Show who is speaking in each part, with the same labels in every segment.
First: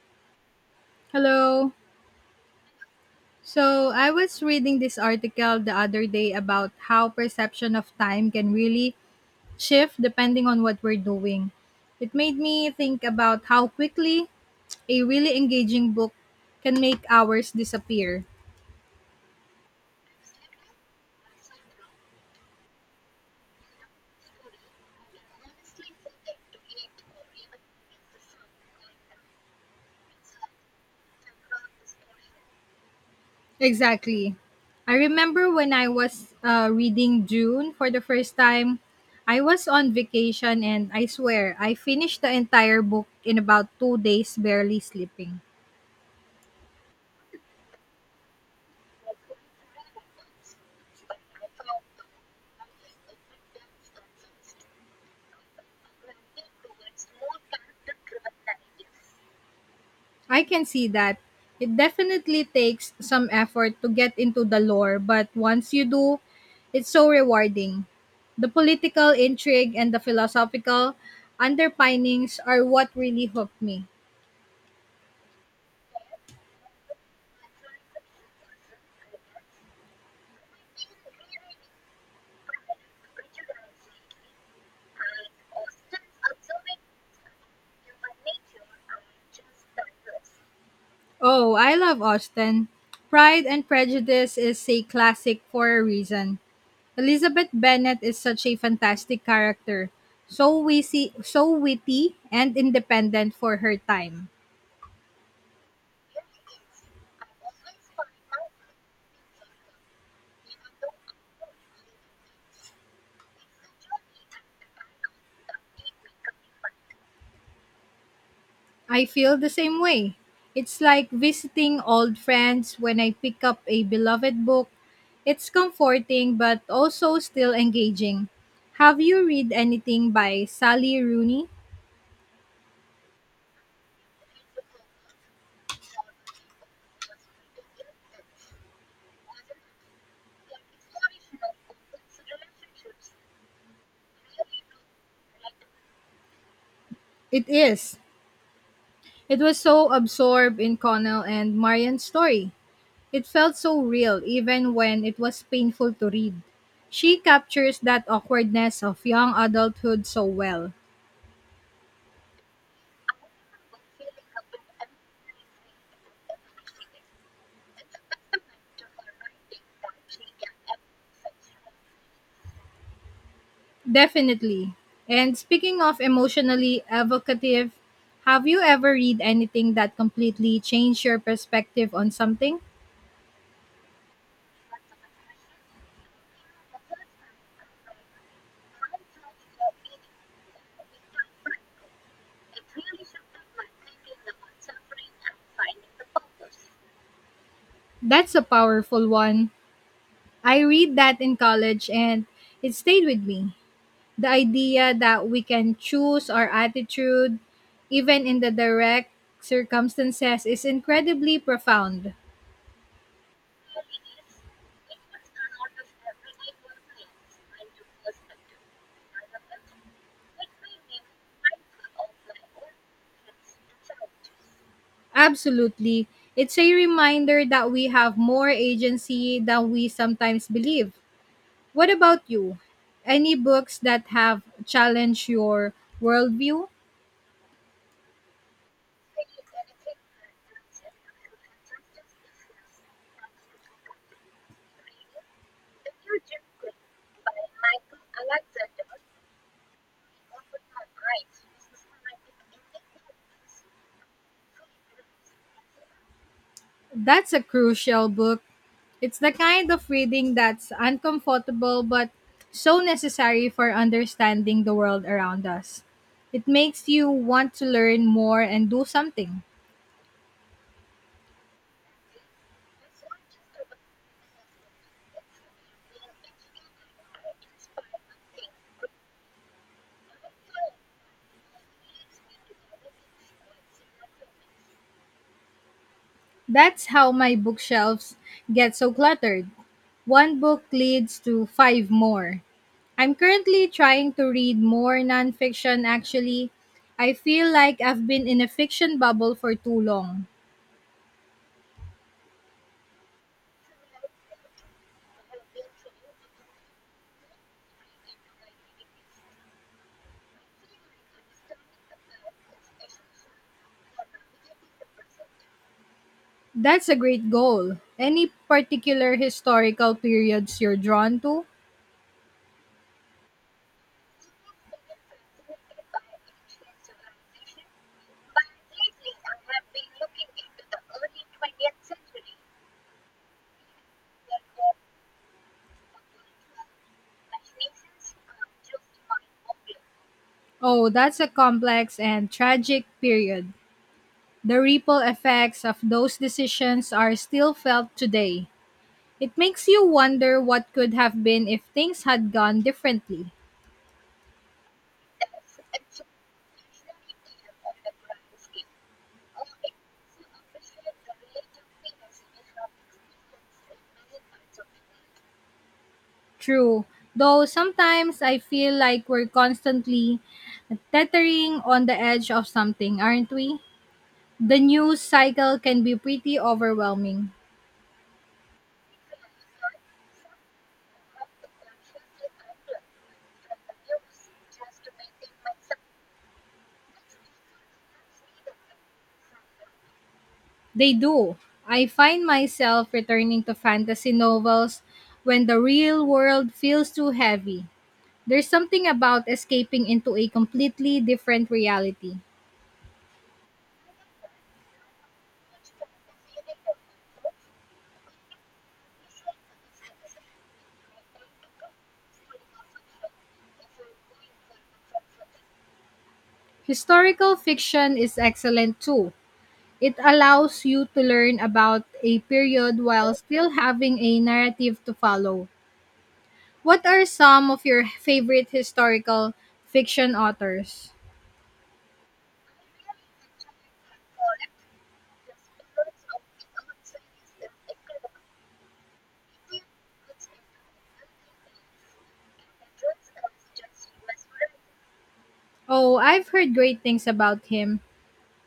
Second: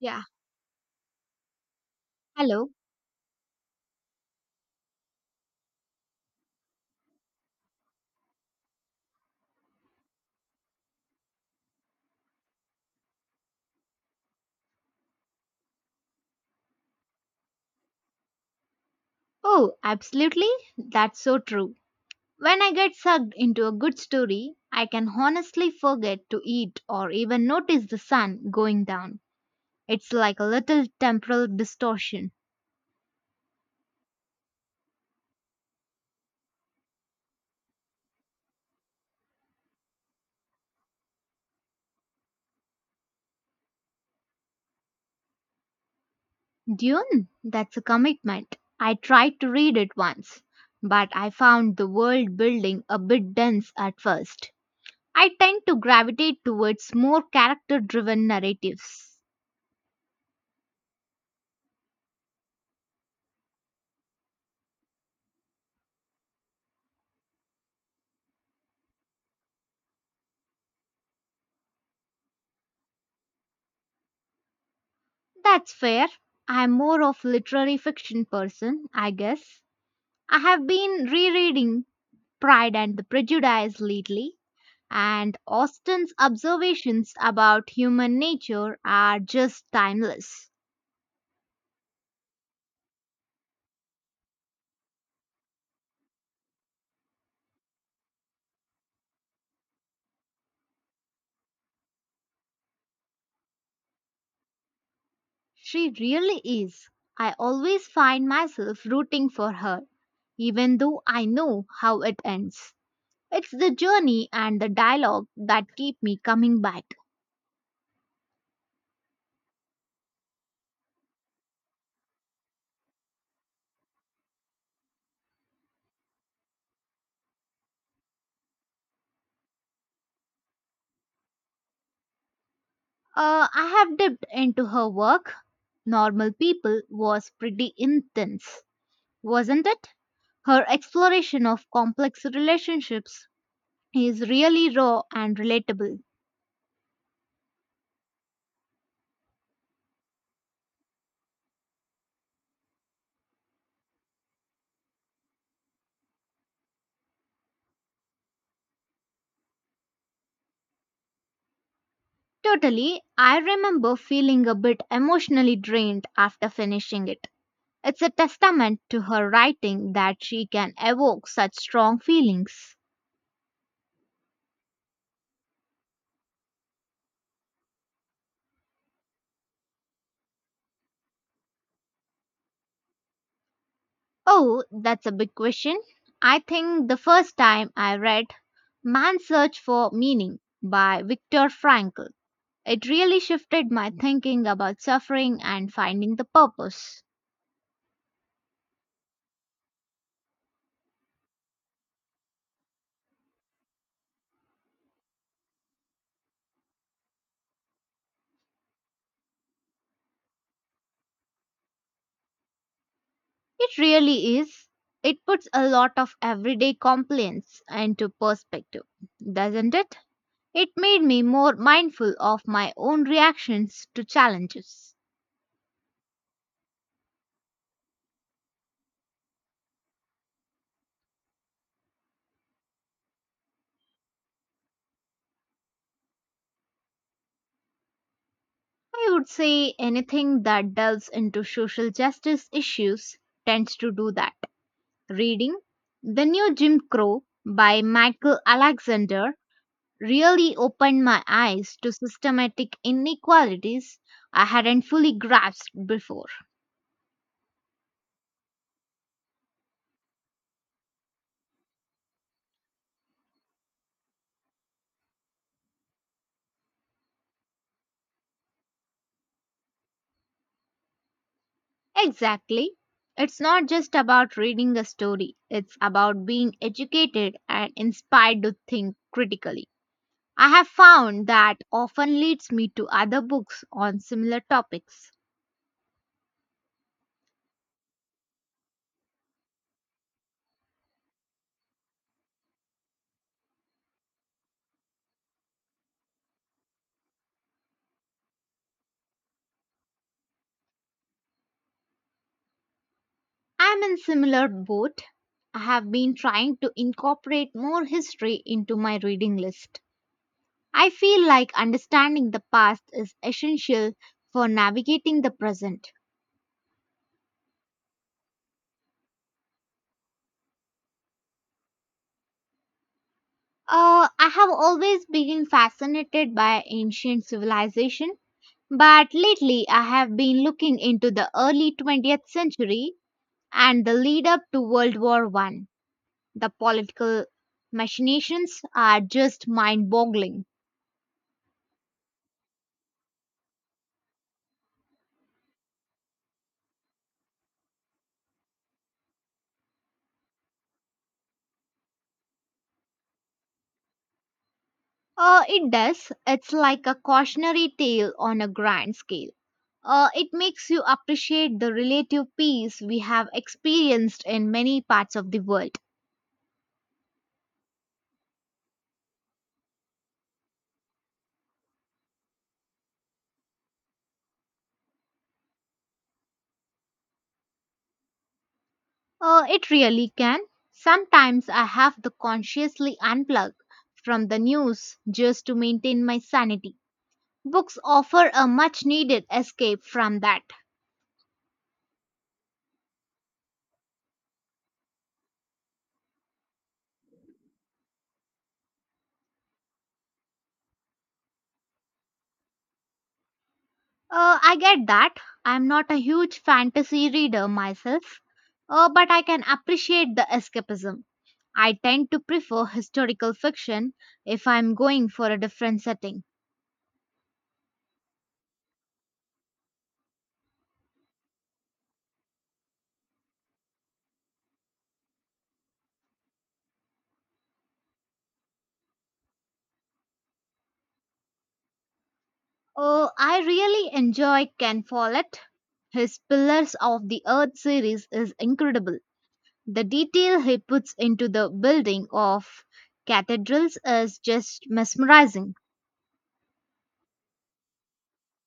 Speaker 1: Yeah.
Speaker 2: Hello.
Speaker 1: Hello.
Speaker 2: So, I was reading this article the other day about how perception of time can really shift depending on what we're doing. It made me think about how quickly a really engaging book can make hours disappear.
Speaker 1: Oh, absolutely. That's so true. When I get sucked into a good story, I can honestly forget to eat or even notice the sun going down. It's like a little temporal distortion.
Speaker 2: Exactly. I remember when I was reading June for the first time, I was on vacation and I swear I finished the entire book in about 2 days barely sleeping.
Speaker 1: Dune? That's a commitment. I tried to read it once, but I found the world building a bit dense at first. I tend to gravitate towards more character driven narratives.
Speaker 2: I can see that. It definitely takes some effort to get into the lore, but once you do, it's so rewarding. The political intrigue and the philosophical underpinnings are what really hooked me.
Speaker 1: That's fair. I'm more of literary fiction person, I guess. I have been rereading Pride and the Prejudice lately, and Austen's observations about human nature are just timeless.
Speaker 2: Oh, I love Austen. Pride and Prejudice is a classic for a reason. Elizabeth Bennet is such a fantastic character, so witty and independent for her time.
Speaker 1: She really is. I always find myself rooting for her, even though I know how it ends. It's the journey and the dialogue that keep me coming back.
Speaker 2: I feel the same way. It's like visiting old friends when I pick up a beloved book. It's comforting but also still engaging. Have you read anything by Sally Rooney?
Speaker 1: I have dipped into her work. Normal People was pretty intense, wasn't it? Her exploration of complex relationships is really raw and relatable.
Speaker 2: It is. It was so absorbed in Connell and Marian's story. It felt so real even when it was painful to read. She captures that awkwardness of young adulthood so well.
Speaker 1: Totally, I remember feeling a bit emotionally drained after finishing it. It's a testament to her writing that she can evoke such strong feelings.
Speaker 2: Definitely. And speaking of emotionally evocative, have you ever read anything that completely changed your perspective on something?
Speaker 1: Oh, that's a big question. I think the first time I read Man's Search for Meaning by Viktor Frankl, it really shifted my thinking about suffering and finding the purpose.
Speaker 2: That's a powerful one. I read that in college and it stayed with me. The idea that we can choose our attitude, even in the direct circumstances, is incredibly profound.
Speaker 1: It really is. It puts a lot of everyday complaints into perspective, doesn't it? It made me more mindful of my own reactions to challenges.
Speaker 2: Absolutely. It's a reminder that we have more agency than we sometimes believe. What about you? Any books that have challenged your worldview?
Speaker 1: I would say anything that delves into social justice issues tends to do that. Reading The New Jim Crow by Michael Alexander really opened my eyes to systematic inequalities I hadn't fully grasped before.
Speaker 2: That's a crucial book. It's the kind of reading that's uncomfortable but so necessary for understanding the world around us. It makes you want to learn more and do something.
Speaker 1: Exactly. It's not just about reading a story, it's about being educated and inspired to think critically. I have found that often leads me to other books on similar topics.
Speaker 2: That's how my bookshelves get so cluttered. One book leads to five more. I'm currently trying to read more nonfiction, actually. I feel like I've been in a fiction bubble for too long.
Speaker 1: I'm in similar boat. I have been trying to incorporate more history into my reading list. I feel like understanding the past is essential for navigating the present.
Speaker 2: That's a great goal. Any particular historical periods you're drawn to?
Speaker 1: I have always been fascinated by ancient civilization, but lately I have been looking into the early 20th century and the lead up to World War One. The political machinations are just mind boggling.
Speaker 2: Oh, that's a complex and tragic period. The ripple effects of those decisions are still felt today. It makes you wonder what could have been if things had gone differently.
Speaker 1: It does. It's like a cautionary tale on a grand scale. It makes you appreciate the relative peace we have experienced in many parts of the world.
Speaker 2: True. Though sometimes I feel like we're constantly tethering on the edge of something, aren't we? The news cycle can be pretty overwhelming.
Speaker 1: It really can. Sometimes I have to consciously unplug from the news just to maintain my sanity. Books offer a much needed escape from that.
Speaker 2: They do. I find myself returning to fantasy novels when the real world feels too heavy. There's something about escaping into a completely different reality.
Speaker 1: I get that. I'm not a huge fantasy reader myself, but I can appreciate the escapism. I tend to prefer historical fiction if I'm going for a different setting.
Speaker 2: Historical fiction is excellent too. It allows you to learn about a period while still having a narrative to follow. What are some of your favorite historical fiction authors?
Speaker 1: Oh, I really enjoy Ken Follett. His Pillars of the Earth series is incredible. The detail he puts into the building of cathedrals is just mesmerizing.
Speaker 2: Oh, I've heard great things about him.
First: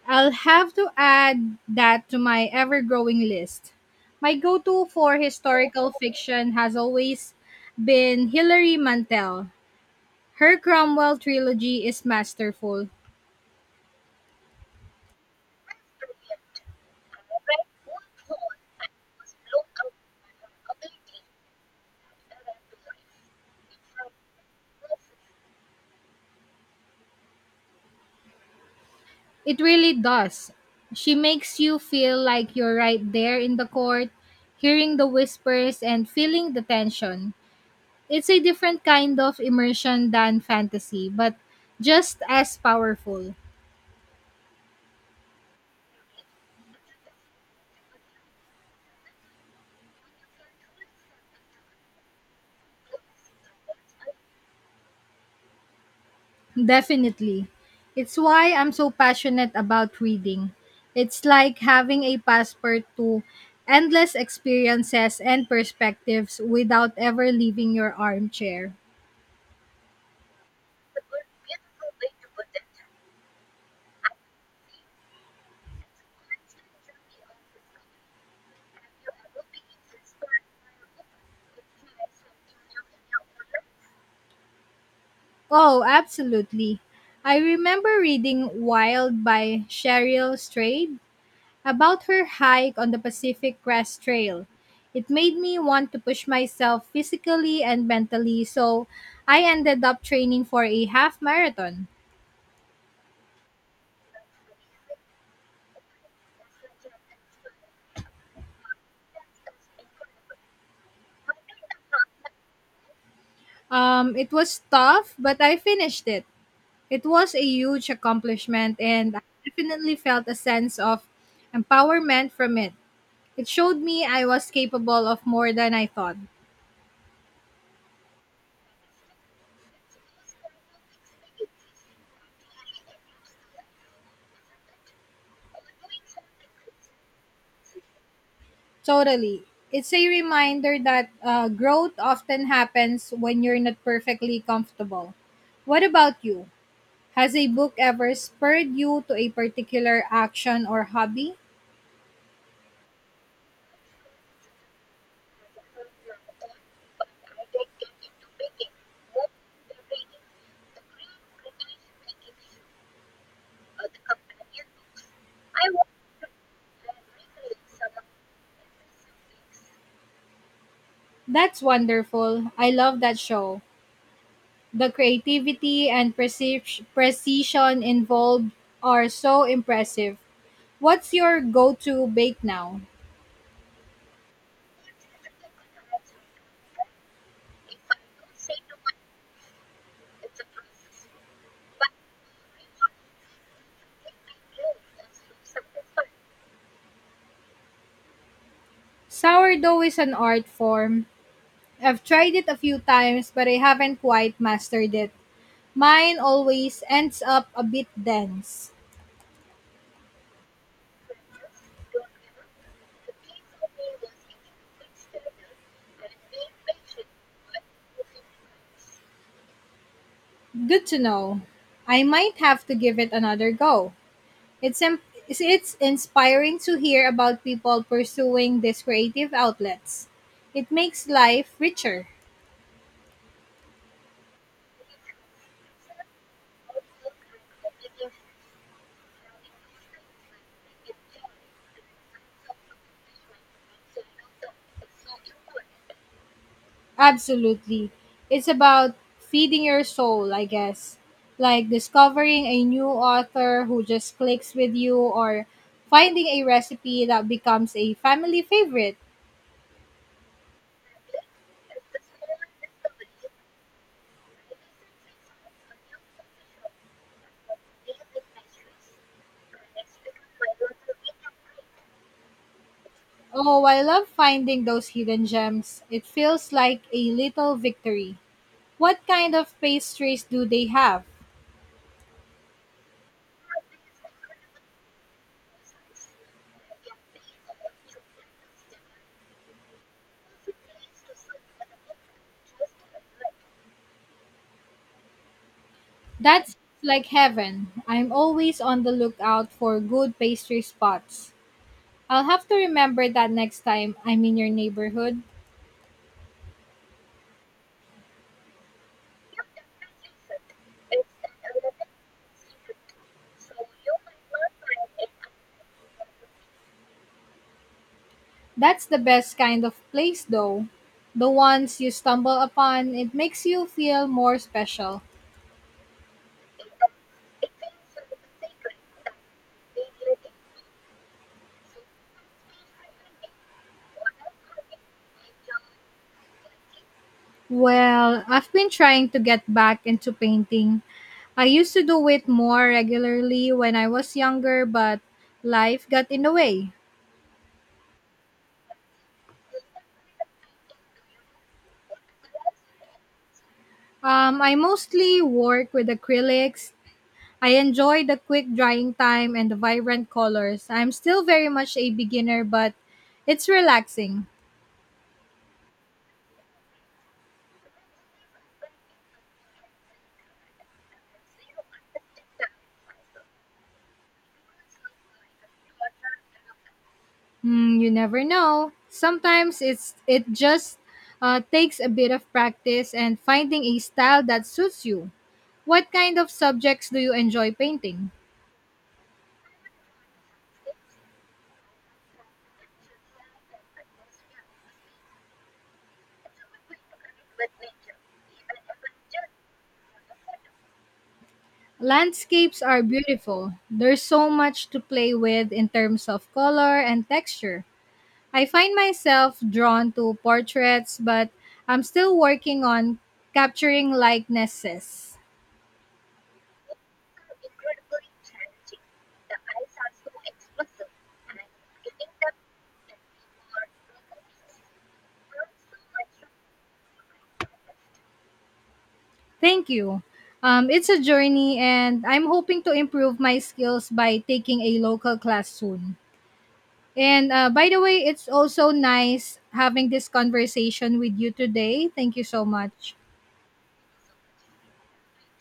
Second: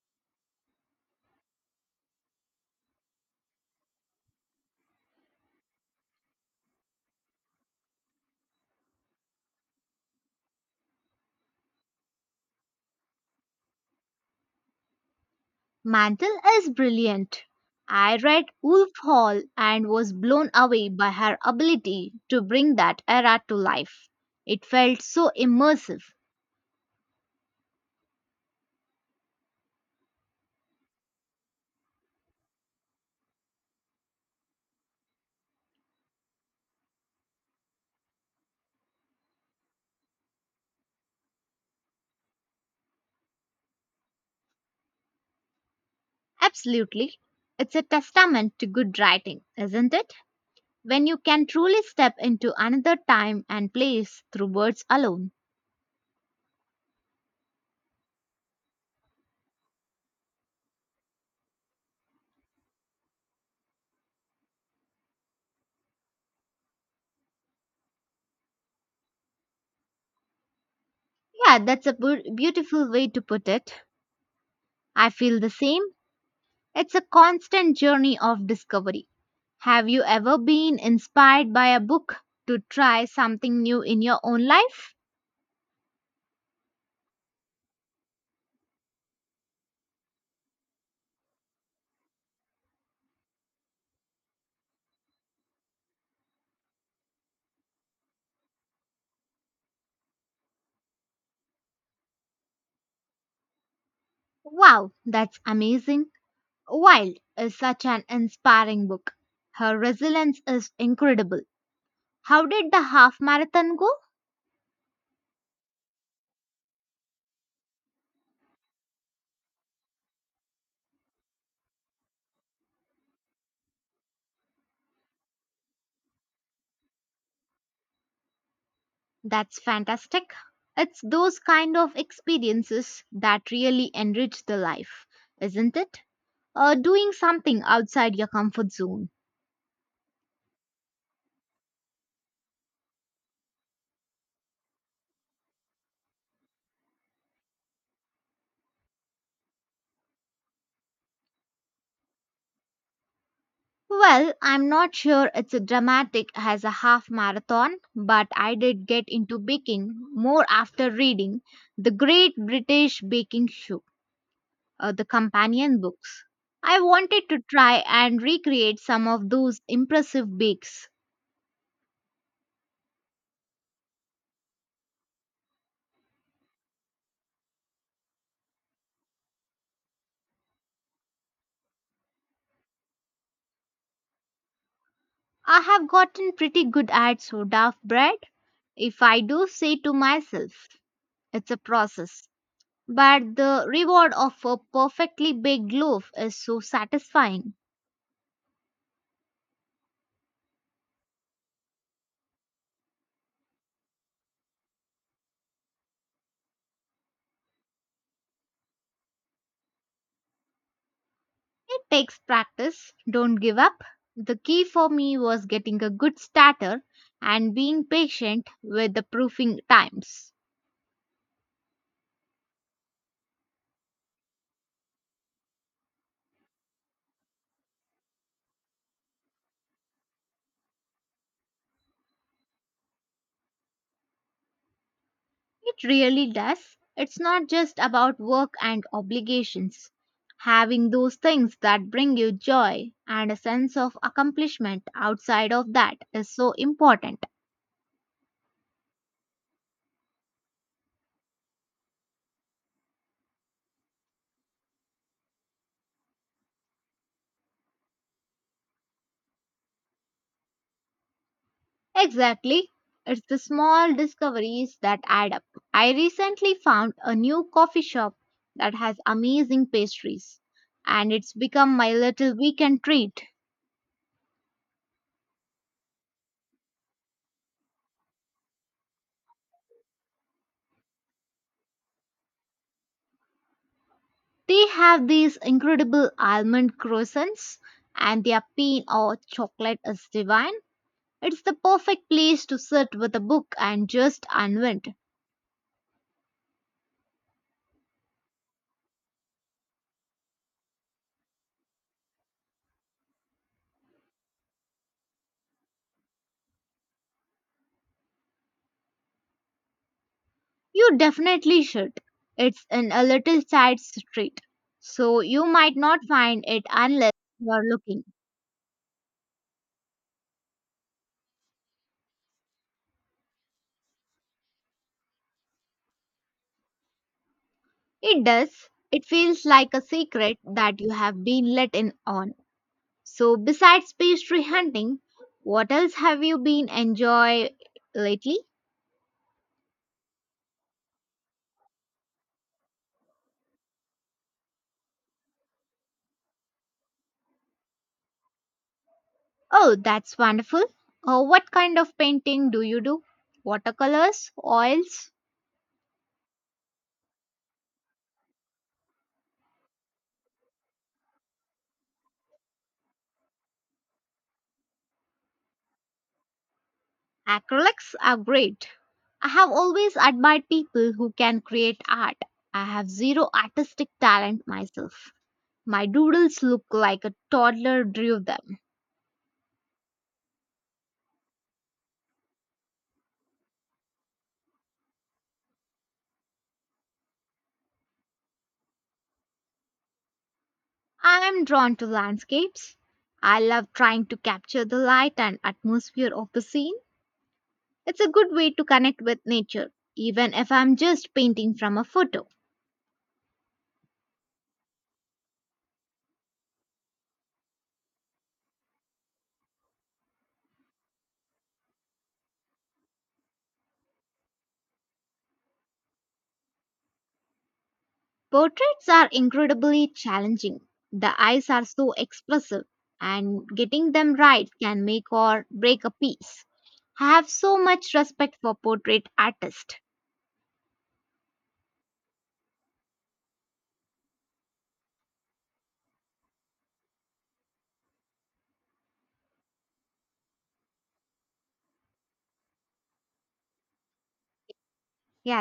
Speaker 2: I'll have to add that to my ever growing list. My go to for historical fiction has always been Hilary Mantel. Her Cromwell trilogy is masterful.
Speaker 1: Mantle is brilliant. I read Wolf Hall and was blown away by her ability to bring that era to life. It felt so immersive.
Speaker 2: It really does. She makes you feel like you're right there in the court, hearing the whispers and feeling the tension. It's a different kind of immersion than fantasy, but just as powerful.
Speaker 1: Absolutely. It's a testament to good writing, isn't it? When you can truly step into another time and place through words alone.
Speaker 2: Definitely. It's why I'm so passionate about reading. It's like having a passport to endless experiences and perspectives without ever leaving your armchair.
Speaker 1: Yeah, that's a beautiful way to put it. I feel the same. It's a constant journey of discovery. Have you ever been inspired by a book to try something new in your own life?
Speaker 2: Oh, absolutely. I remember reading Wild by Cheryl Strayed about her hike on the Pacific Crest Trail. It made me want to push myself physically and mentally, so I ended up training for a half marathon.
Speaker 1: Wow, that's amazing. Wild is such an inspiring book. Her resilience is incredible. How did the half marathon go?
Speaker 2: It was tough, but I finished it. It was a huge accomplishment, and I definitely felt a sense of empowerment from it. It showed me I was capable of more than I thought.
Speaker 1: That's fantastic. It's those kind of experiences that really enrich the life, isn't it? Doing something outside your comfort zone.
Speaker 2: Totally. It's a reminder that growth often happens when you're not perfectly comfortable. What about you? Has a book ever spurred you to a particular action or hobby?
Speaker 1: Well, I'm not sure it's a dramatic as a half marathon, but I did get into baking more after reading The Great British Baking Show, the companion books. I wanted to try and recreate some of those impressive bakes.
Speaker 2: That's wonderful. I love that show. The creativity and precision involved are so impressive. What's your go to bake now?
Speaker 1: I have gotten pretty good at sourdough bread, if I do say to myself. It's a process. But the reward of a perfectly baked loaf is so satisfying.
Speaker 2: Sourdough is an art form. I've tried it a few times, but I haven't quite mastered it. Mine always ends up a bit dense.
Speaker 1: It takes practice. Don't give up. The key for me was getting a good starter and being patient with the proofing times.
Speaker 2: Good to know. I might have to give it another go. It's im- it's inspiring to hear about people pursuing these creative outlets. It makes life richer.
Speaker 1: It really does. It's not just about work and obligations. Having those things that bring you joy and a sense of accomplishment outside of that is so important.
Speaker 2: Absolutely. It's about feeding your soul, I guess. Like discovering a new author who just clicks with you or finding a recipe that becomes a family favorite.
Speaker 1: Exactly. It's the small discoveries that add up. I recently found a new coffee shop that has amazing pastries, and it's become my little weekend treat.
Speaker 2: Oh, I love finding those hidden gems. It feels like a little victory. What kind of pastries do they have?
Speaker 1: They have these incredible almond croissants, and their pain or chocolate is divine. It's the perfect place to sit with a book and just unwind.
Speaker 2: That's like heaven. I'm always on the lookout for good pastry spots. I'll have to remember that next time I'm in your neighborhood.
Speaker 1: You definitely should. It's in a little side street, so you might not find it unless you are looking.
Speaker 2: That's the best kind of place, though. The ones you stumble upon, it makes you feel more special.
Speaker 1: It does. It feels like a secret that you have been let in on. So, besides pastry hunting, what else have you been enjoy
Speaker 2: Well,
Speaker 1: lately?
Speaker 2: I've been trying to get back into painting. I used to do it more regularly when I was younger, but life got in the way.
Speaker 1: Oh, that's wonderful. What kind of painting do you do? Watercolors,
Speaker 2: I
Speaker 1: oils,
Speaker 2: mostly work with acrylics. I enjoy the quick drying time and the vibrant colors. I'm still very much a beginner, but it's relaxing.
Speaker 1: acrylics are great. I have always admired people who can create art. I have zero artistic talent myself. My doodles look like a
Speaker 2: Hmm,
Speaker 1: toddler
Speaker 2: you
Speaker 1: drew
Speaker 2: never
Speaker 1: them.
Speaker 2: know. Sometimes it just takes a bit of practice and finding a style that suits you. What kind of subjects do you enjoy painting?
Speaker 1: I'm drawn to landscapes. I love trying to capture the light and atmosphere of the scene. It's a good way to connect with nature, even if I'm just painting from a photo.
Speaker 2: Landscapes are beautiful. There's so much to play with in terms of color and texture. I find myself drawn to portraits, but I'm still working on capturing likenesses.
Speaker 1: Portraits are incredibly challenging. The eyes are so expressive, and getting them right can make or break a piece. I have so much respect for portrait
Speaker 2: Thank
Speaker 1: artists.
Speaker 2: you. It's a journey, and I'm hoping to improve my skills by taking a local class soon. And by the way, it's also nice having this conversation with you today. Thank you so much.
Speaker 1: Yeah,